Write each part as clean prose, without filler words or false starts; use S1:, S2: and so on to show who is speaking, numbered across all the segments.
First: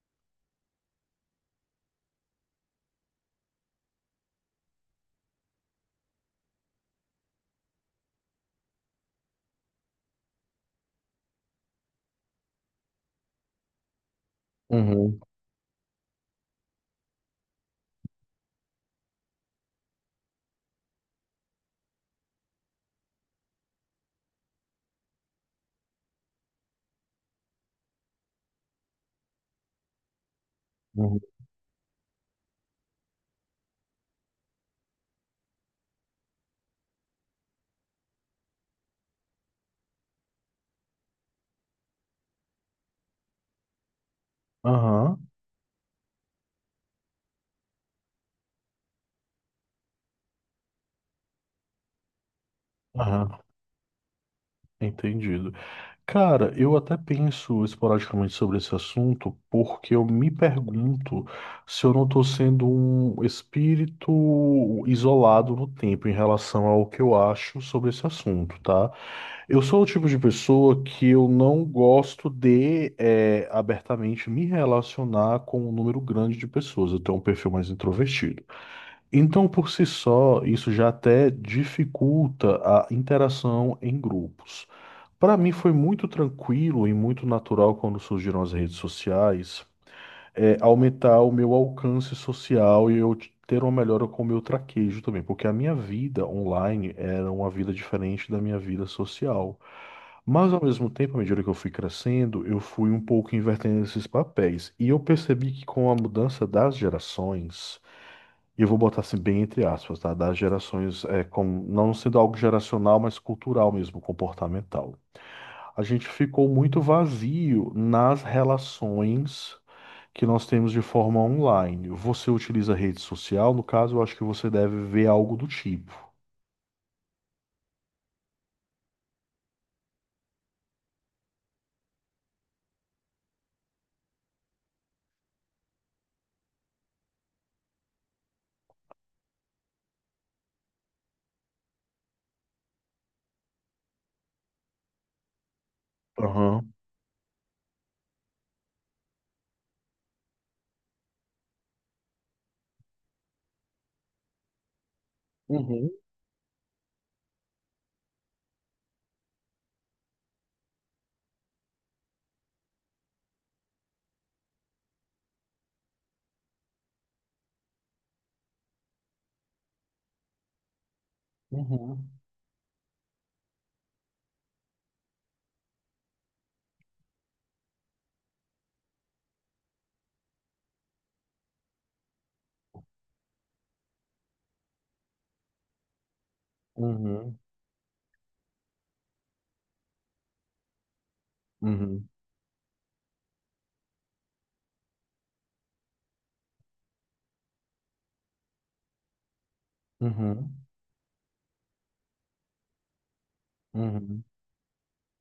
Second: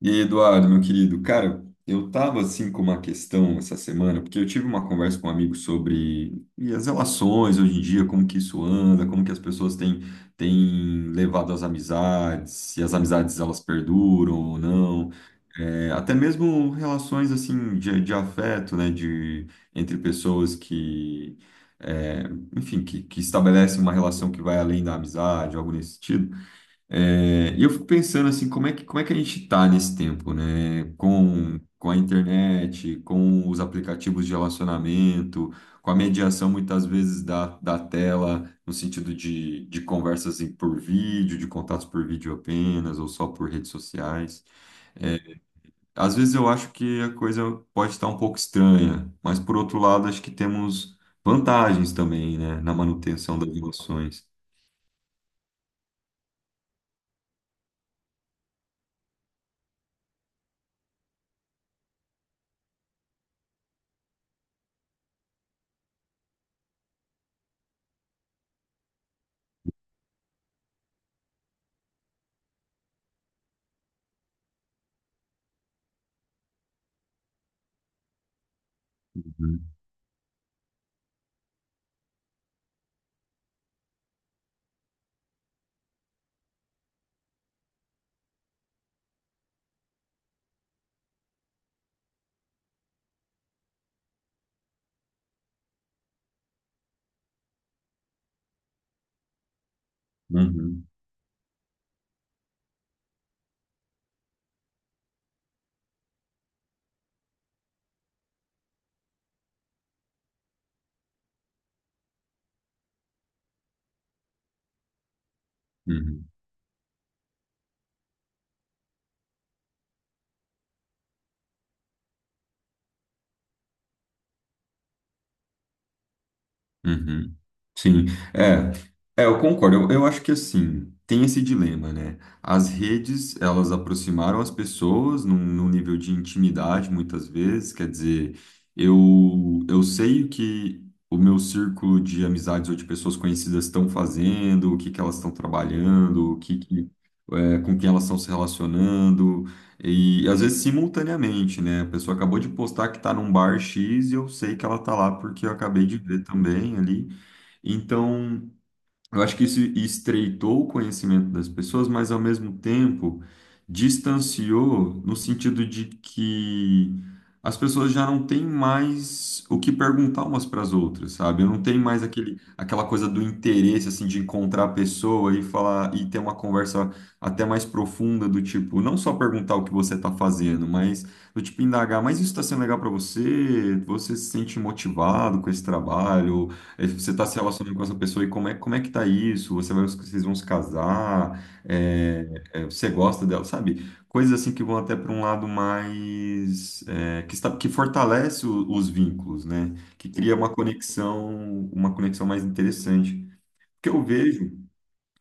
S1: E aí, Eduardo, meu querido, cara, eu tava assim com uma questão essa semana, porque eu tive uma conversa com um amigo sobre e as relações hoje em dia, como que isso anda, como que as pessoas têm, têm levado as amizades, se as amizades elas perduram ou não.
S2: Uhum,
S1: É, até mesmo relações assim de afeto, né, de entre pessoas que, é, enfim, que estabelecem uma relação que vai além da amizade, algo nesse sentido. É, e eu fico pensando assim, como é que a gente está nesse tempo, né?
S2: uhum.
S1: Com a internet, com os aplicativos de relacionamento, com a mediação muitas vezes da tela, no sentido de por vídeo, de contatos por vídeo apenas, ou só por redes sociais. É,
S2: Aham,
S1: às vezes eu acho que a coisa pode estar um pouco estranha, mas por outro lado, acho que temos vantagens também, né? Na
S2: aham,
S1: manutenção das relações.
S2: entendido. Cara, eu até penso esporadicamente sobre esse assunto porque eu me pergunto se eu não estou sendo um espírito isolado no tempo em relação ao que eu acho sobre esse assunto, tá? Eu sou o tipo de pessoa que eu não gosto de abertamente me relacionar com um número grande de pessoas. Eu tenho um perfil mais introvertido. Então,
S1: Uhum,
S2: por si só, isso já até dificulta a interação em grupos. Para mim, foi muito tranquilo e muito natural quando surgiram as redes sociais, aumentar o meu alcance social e eu ter uma melhora com o meu traquejo também, porque a minha vida online era uma vida diferente da minha vida social. Mas, ao
S1: uhum,
S2: mesmo tempo, à medida que eu fui crescendo, eu fui um pouco invertendo esses papéis. E eu percebi que com a mudança das gerações, e eu vou botar assim bem entre aspas, tá? Das gerações, não sendo algo geracional, mas cultural mesmo, comportamental. A gente
S1: uhum.
S2: ficou muito vazio nas relações que nós temos de forma online. Você utiliza rede social, no caso, eu acho que você deve ver algo do tipo.
S1: Uhum. Sim, é, é, eu concordo. Eu acho que assim, tem esse dilema, né? As redes, elas aproximaram as pessoas num nível de intimidade, muitas vezes. Quer dizer, eu, eu sei que o meu círculo de amizades ou de pessoas conhecidas estão fazendo, o que que elas estão trabalhando, o que,
S2: Aham.
S1: que é, com quem elas estão se relacionando, e às vezes simultaneamente, né? A pessoa acabou de postar que está num bar X e eu sei que ela está lá porque eu acabei
S2: Uhum,
S1: de ver também ali. Então, eu acho que isso estreitou o conhecimento das pessoas, mas ao mesmo tempo distanciou no sentido de que as pessoas já não têm mais o que perguntar umas para as outras, sabe? Não tem mais
S2: uhum,
S1: aquele, aquela coisa do interesse assim de encontrar a pessoa e falar e ter uma conversa até mais profunda do tipo, não só perguntar o que você está fazendo, mas do tipo indagar, mas isso está sendo legal para você? Você se sente motivado com esse trabalho? É, você está se
S2: uhum,
S1: relacionando com essa pessoa e como é que tá isso? Você vai, vocês vão se casar?
S2: uhum,
S1: É, é, você gosta dela, sabe? Coisas assim que vão até para um lado mais é, que está, que fortalece os vínculos, né? Que cria
S2: uhum,
S1: uma conexão mais interessante. Porque eu
S2: uhum,
S1: vejo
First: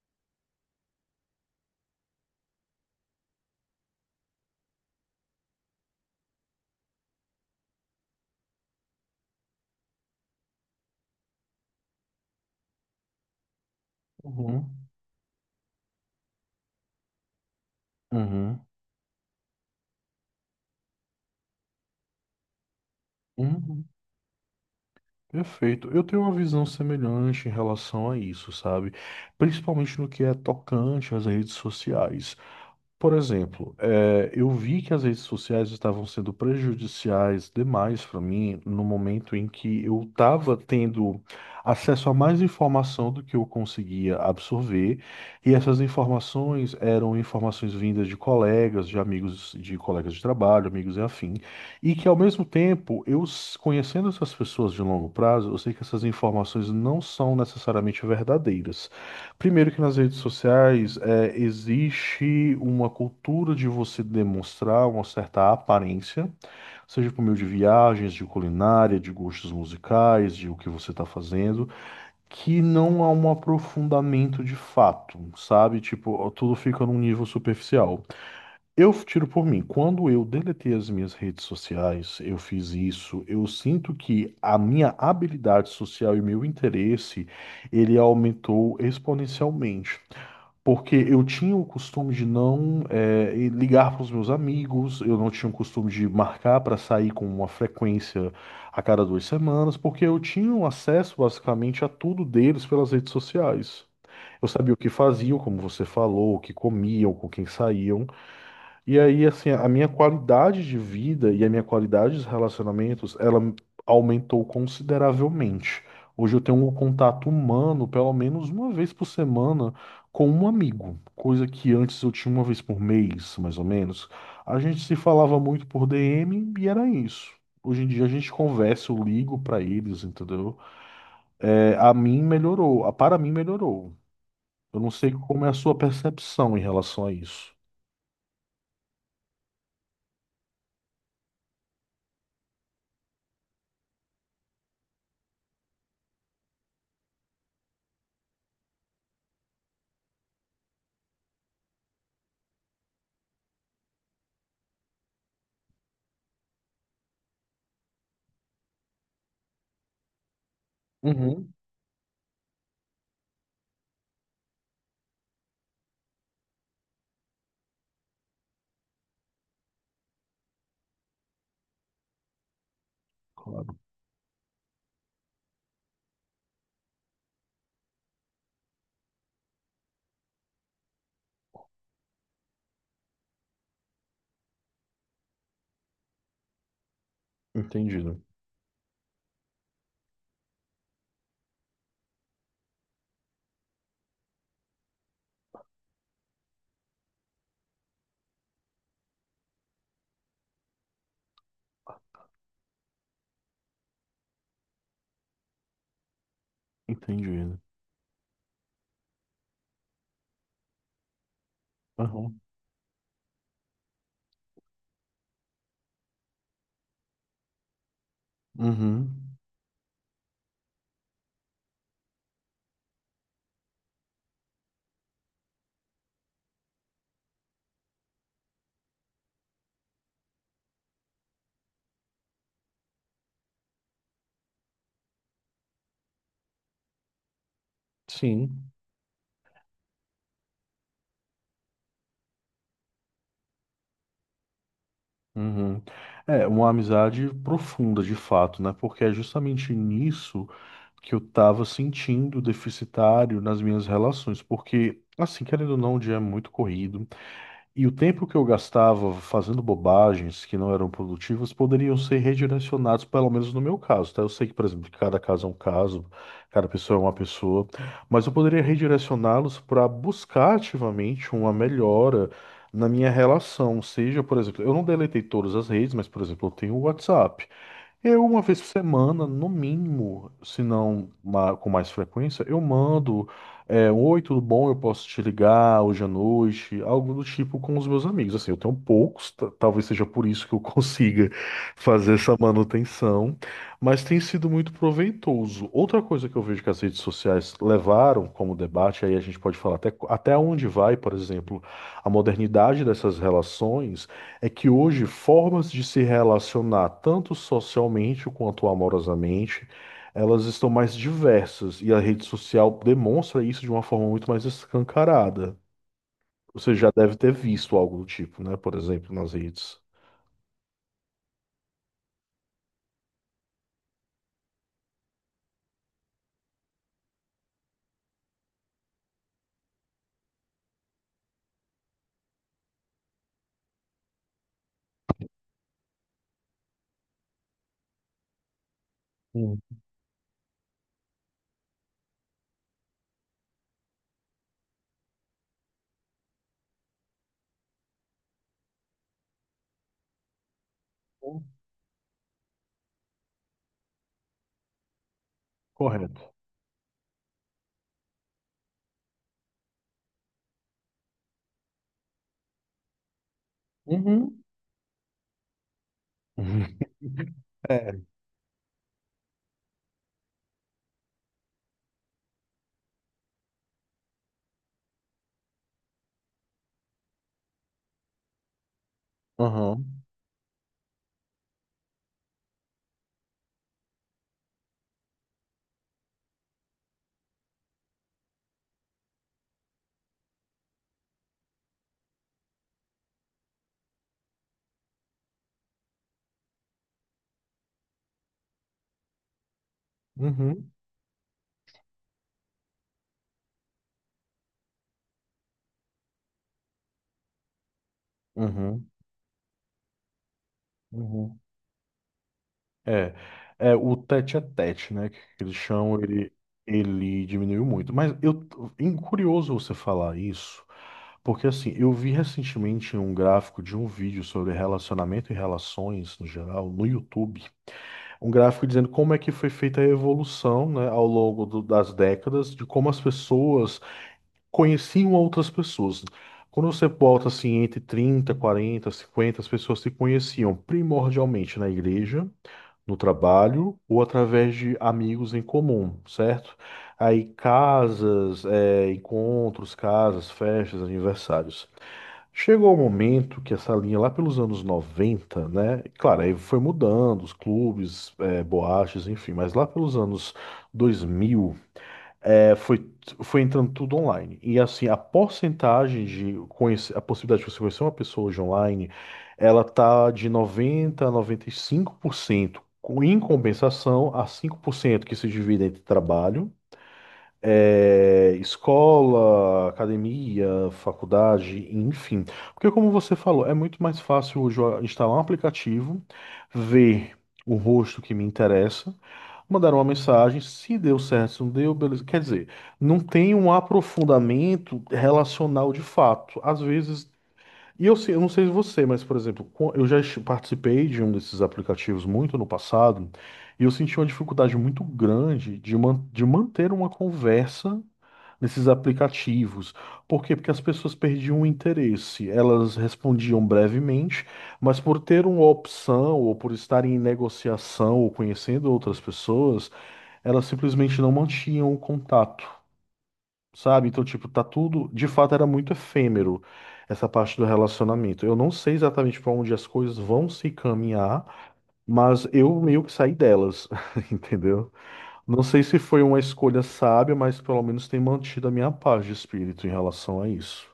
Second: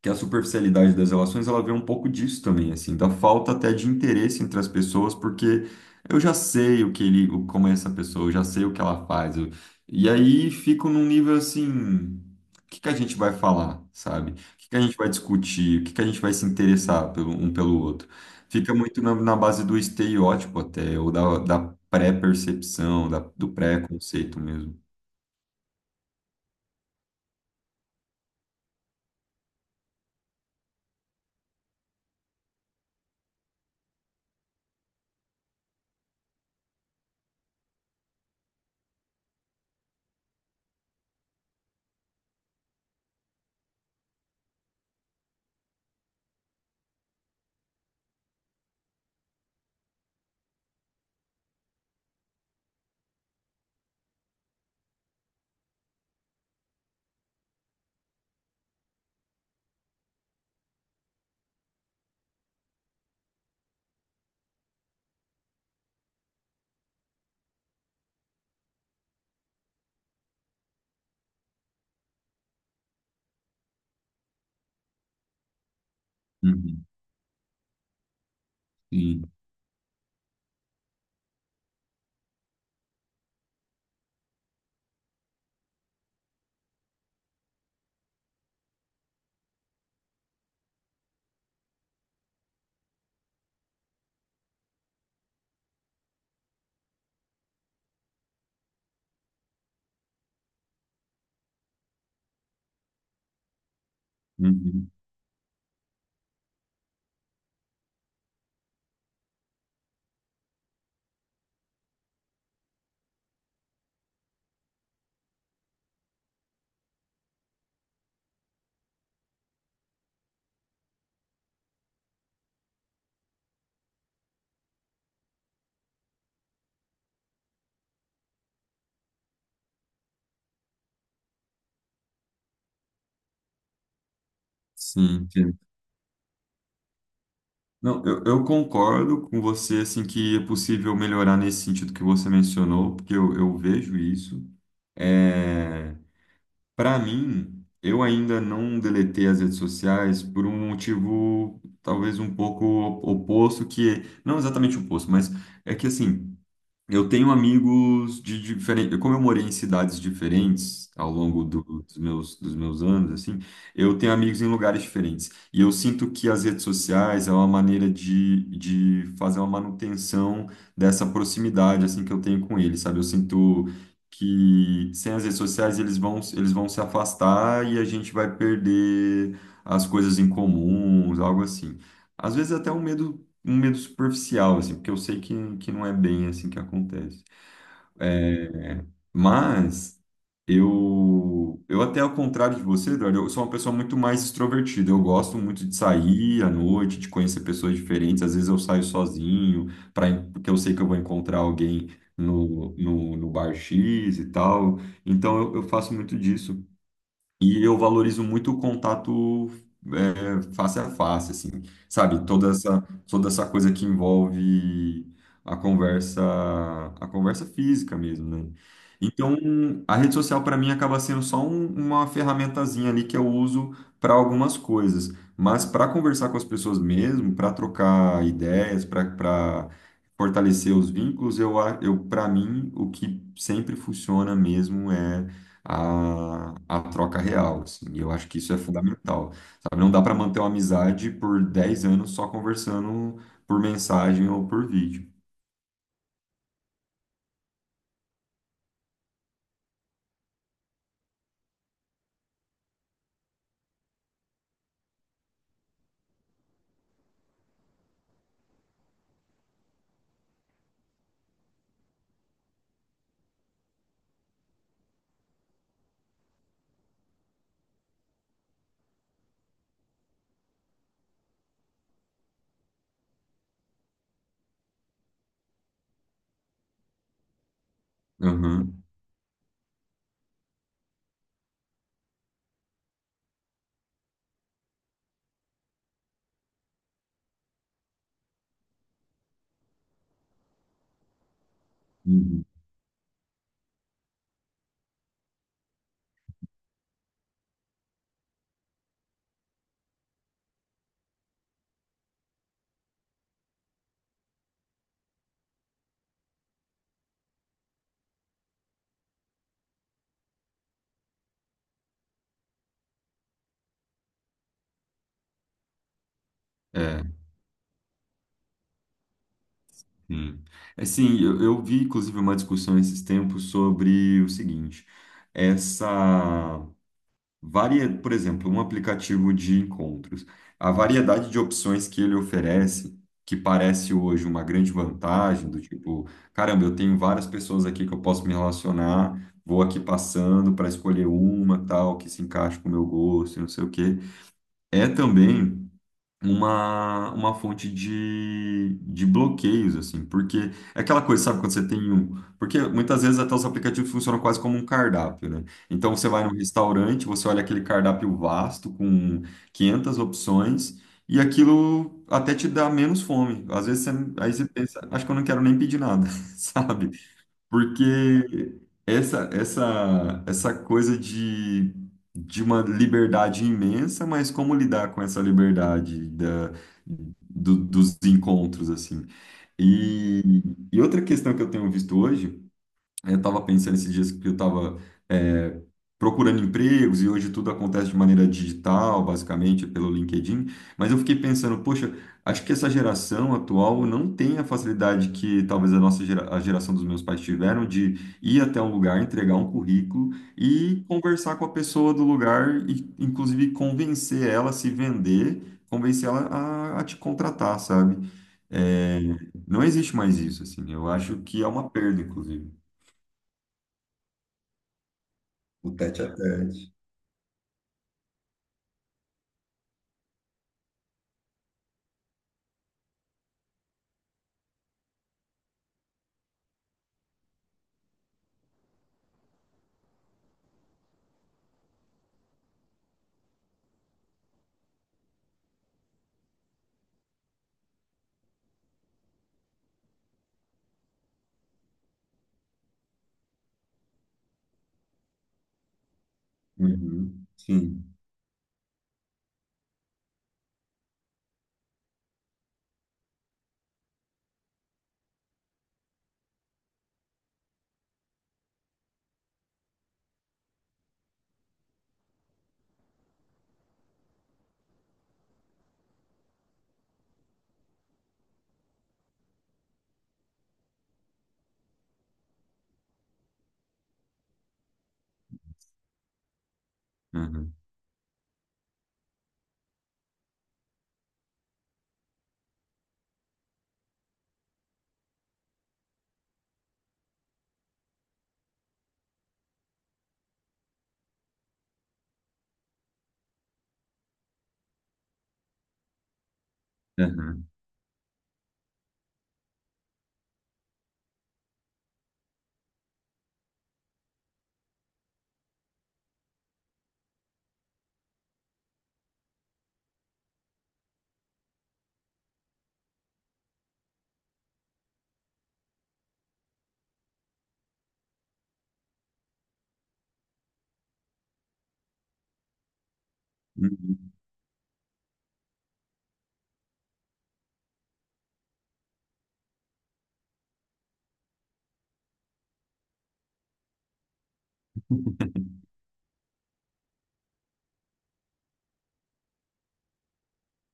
S1: que a superficialidade das relações ela vem um pouco disso também, assim, da falta até de interesse entre as pessoas, porque eu já sei o que ele, como é essa pessoa, eu já sei o que ela faz, e aí fico num nível assim, o que que a gente vai falar, sabe? O
S2: uhum,
S1: que que a gente vai discutir? O que que a gente vai se interessar pelo, um pelo outro?
S2: uhum,
S1: Fica muito na base do estereótipo até, ou da pré-percepção, do
S2: uhum, uhum.
S1: pré-conceito mesmo.
S2: Perfeito. Eu tenho uma visão semelhante em relação a isso, sabe? Principalmente no que é tocante às redes sociais. Por exemplo, eu vi que as redes sociais estavam sendo prejudiciais demais para mim no momento em que eu estava tendo acesso a mais informação do que eu conseguia absorver, e essas informações eram informações vindas de colegas, de amigos, de colegas de trabalho, amigos e afim, e que ao mesmo tempo, conhecendo essas pessoas de longo prazo, eu sei que essas informações não são necessariamente verdadeiras. Primeiro que nas redes sociais existe uma cultura de você demonstrar uma certa aparência, seja por meio de viagens, de culinária, de gostos musicais, de o que você está fazendo, que não há um aprofundamento de fato, sabe? Tipo, tudo fica
S1: Uhum.
S2: num nível superficial. Eu tiro
S1: Sim.
S2: por mim, quando eu deletei as minhas redes sociais, eu fiz isso, eu sinto que a minha habilidade social e meu interesse, ele aumentou exponencialmente. Porque eu tinha o costume de não ligar para os meus amigos, eu não tinha o costume de marcar para sair com uma frequência a cada 2 semanas, porque eu tinha um acesso basicamente a tudo deles pelas redes sociais. Eu sabia o que
S1: Uhum.
S2: faziam, como você falou, o que comiam, com quem saíam. E aí, assim, a minha qualidade de vida e a minha qualidade de relacionamentos, ela aumentou consideravelmente. Hoje eu tenho um contato humano, pelo menos uma vez por semana, com um amigo, coisa que antes eu tinha uma vez por mês, mais ou menos. A gente se falava muito por DM e era isso. Hoje em dia a gente conversa, eu ligo pra eles, entendeu? É, a mim melhorou, a para mim melhorou. Eu não sei
S1: Sim.
S2: como é a sua percepção em relação a isso.
S1: Não, eu concordo com você, assim, que é possível melhorar nesse sentido que você mencionou, porque eu vejo isso. É, para mim, eu ainda não deletei as redes sociais por um motivo talvez um pouco oposto, que não exatamente oposto, mas é que assim. Eu tenho amigos de diferentes. Como eu morei em cidades diferentes ao longo
S2: Uhum.
S1: dos meus anos, assim, eu tenho amigos em lugares diferentes. E eu sinto que as redes sociais é uma maneira de fazer uma manutenção dessa proximidade, assim, que eu tenho com eles, sabe? Eu sinto
S2: Claro.
S1: que sem as redes sociais eles vão se afastar e a gente vai perder as coisas em comuns, algo assim. Às vezes até um medo superficial, assim, porque eu sei que não é bem assim que acontece.
S2: Entendido.
S1: É, mas eu até ao contrário de você, Eduardo, eu sou uma pessoa muito mais extrovertida. Eu gosto muito de sair à noite, de conhecer pessoas diferentes. Às vezes eu saio sozinho, pra, porque eu sei que eu vou encontrar alguém no bar X e tal. Então eu faço muito disso.
S2: Entendido.
S1: E eu valorizo muito o contato é, face a face, assim, sabe?
S2: Aham.
S1: Toda essa coisa que envolve a conversa, a conversa física mesmo, né?
S2: Uhum.
S1: Então, a rede social para mim acaba sendo só uma ferramentazinha ali que eu uso para algumas coisas, mas para conversar com as pessoas mesmo, para trocar ideias, para fortalecer os vínculos, eu para mim o que sempre funciona mesmo é a troca real, assim. E eu acho que isso é
S2: Sim.
S1: fundamental, sabe? Não dá para manter uma amizade por 10 anos só conversando por mensagem ou por vídeo.
S2: Uhum. É uma amizade profunda, de fato, né? Porque é justamente nisso que eu tava sentindo deficitário nas minhas relações. Porque, assim, querendo ou não, o dia é muito corrido. E o tempo que eu gastava fazendo bobagens que não eram produtivas poderiam ser redirecionados, pelo menos no meu caso, tá? Eu sei que, por exemplo, que cada caso é um caso, cada pessoa é uma pessoa, mas eu poderia redirecioná-los para buscar ativamente uma melhora na minha relação. Seja, por exemplo, eu não deletei todas as redes, mas, por exemplo, eu tenho o WhatsApp. Eu, uma vez por
S1: Aham.
S2: semana, no mínimo, se não com mais frequência, eu mando, um oi, tudo bom? Eu posso te ligar hoje à noite, algo do tipo com os meus amigos. Assim, eu tenho poucos, talvez seja por isso que eu consiga fazer essa
S1: Uhum.
S2: manutenção, mas tem sido muito proveitoso. Outra coisa que eu vejo que as redes sociais levaram como debate, aí a gente pode falar até, até onde vai, por exemplo, a modernidade dessas relações. É que hoje formas de se relacionar tanto socialmente quanto amorosamente, elas estão mais diversas e a rede social demonstra isso de uma forma muito mais escancarada. Você já
S1: É,
S2: deve ter visto algo do tipo, né? Por exemplo, nas redes.
S1: sim. É, sim, eu vi, inclusive, uma discussão esses tempos sobre o seguinte, essa... Varia, por exemplo, um aplicativo de encontros. A variedade de opções que ele oferece, que parece hoje uma grande vantagem, do tipo, caramba, eu tenho várias pessoas aqui que eu posso me relacionar,
S2: Uhum.
S1: vou aqui passando para escolher uma, tal, que se encaixe com o meu gosto, e não sei o quê. É também uma fonte de bloqueios, assim, porque é aquela coisa, sabe, quando você tem um. Porque muitas vezes até os aplicativos funcionam quase como um cardápio, né? Então você vai num
S2: Correto.
S1: restaurante, você olha aquele cardápio vasto com 500 opções. E aquilo até te dá menos fome. Às vezes você, aí
S2: Uhum.
S1: você pensa, acho que eu não quero nem pedir nada, sabe?
S2: É.
S1: Porque essa, essa coisa de uma liberdade imensa, mas como lidar com essa liberdade da, dos encontros, assim.
S2: Uhum.
S1: E, e outra questão que eu tenho visto hoje. Aí eu estava pensando esses dias que eu estava procurando empregos e hoje tudo acontece de maneira digital, basicamente pelo LinkedIn. Mas eu fiquei pensando, poxa, acho que essa geração atual não tem a facilidade que talvez a geração dos meus pais tiveram de ir até um lugar, entregar um currículo
S2: Uhum.
S1: e conversar com a pessoa do lugar e, inclusive, convencer ela a se vender, convencer ela a te contratar, sabe?
S2: Uhum.
S1: É, não existe mais isso, assim. Eu acho
S2: Uhum.
S1: que é uma perda, inclusive.
S2: É. É o tete a tete, né? Que eles
S1: O
S2: chamam,
S1: tete a
S2: ele,
S1: tete.
S2: ele diminuiu muito. Mas eu, curioso você falar isso. Porque assim, eu vi recentemente um gráfico de um vídeo sobre relacionamento e relações no geral no YouTube. Um gráfico dizendo como é que foi feita a evolução, né, ao longo do- das décadas, de como as pessoas conheciam outras pessoas. Quando você bota assim entre 30, 40, 50 as pessoas se conheciam primordialmente na igreja, no trabalho ou através de amigos em comum, certo? Aí
S1: Uhum. Sim.
S2: casas, encontros, casas, festas, aniversários. Chegou o momento que essa linha lá pelos anos 90, né? Claro, aí foi mudando, os clubes, boates, enfim, mas lá pelos anos 2000, eh, foi, foi entrando tudo online. E assim, a porcentagem de conhecer, a possibilidade de você conhecer uma pessoa hoje online, ela tá de 90 a 95%, em compensação a 5% que se divide entre trabalho
S1: Uhum.
S2: escola, academia, faculdade, enfim. Porque, como você falou, é muito mais fácil hoje eu instalar um aplicativo, ver o rosto que me interessa, mandar uma mensagem, se deu certo, se não deu, beleza. Quer dizer, não tem um aprofundamento relacional de fato. Às vezes.
S1: Uhum.
S2: Eu não sei você, mas, por exemplo, eu já participei de um desses aplicativos muito no passado, e eu senti uma dificuldade muito grande de manter uma conversa nesses aplicativos. Por quê? Porque as pessoas perdiam o interesse. Elas respondiam brevemente, mas por ter uma opção ou por estarem em negociação ou conhecendo outras pessoas, elas simplesmente não mantinham o contato, sabe? Então,
S1: Uhum.
S2: tipo, tá tudo, de fato, era muito efêmero essa parte do relacionamento. Eu não sei exatamente para onde as coisas vão se caminhar, mas eu meio que saí delas, entendeu? Não sei se foi uma escolha sábia, mas pelo menos tem mantido a minha paz de espírito em relação a isso.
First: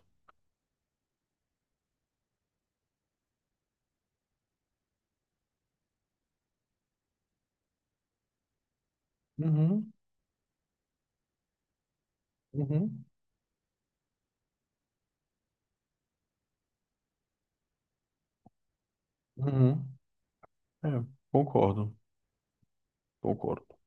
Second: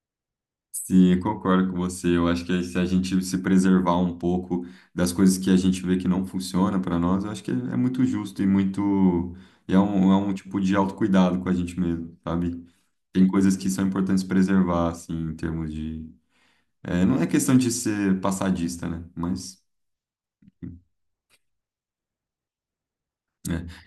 S1: Sim, eu concordo com você. Eu acho que se a gente se preservar um pouco das coisas que a gente vê que não funciona para nós, eu acho que é muito justo e muito. E
S2: Uhum,
S1: é um tipo de autocuidado com a gente mesmo, sabe?
S2: uhum,
S1: Tem coisas que são importantes preservar, assim, em termos de. É, não é questão de ser passadista, né? Mas.
S2: uhum. É, concordo,
S1: É,
S2: concordo.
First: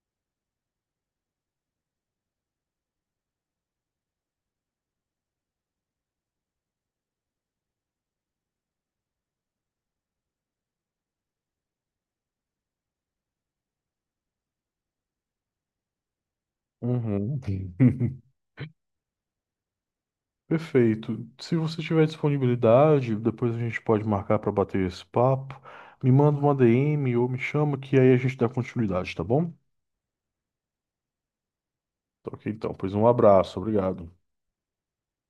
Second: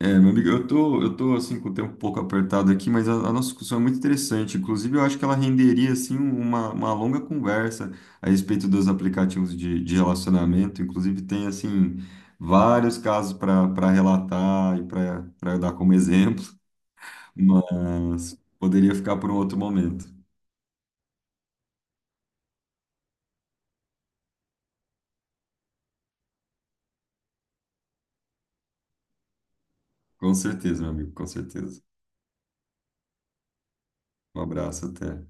S1: é, meu amigo, eu tô assim com o tempo um pouco apertado aqui, mas a nossa discussão é muito interessante. Inclusive, eu acho que ela renderia assim uma longa conversa a respeito dos aplicativos de relacionamento. Inclusive, tem assim vários casos para relatar e para dar como exemplo,
S2: Uhum.
S1: mas poderia ficar por um outro momento.
S2: Perfeito. Se você tiver disponibilidade, depois a gente pode marcar para bater esse papo. Me manda uma DM ou me chama que aí a gente dá continuidade, tá bom?
S1: Com certeza, meu amigo, com certeza.
S2: Tá, ok, então, pois um abraço, obrigado.
S1: Um abraço, até.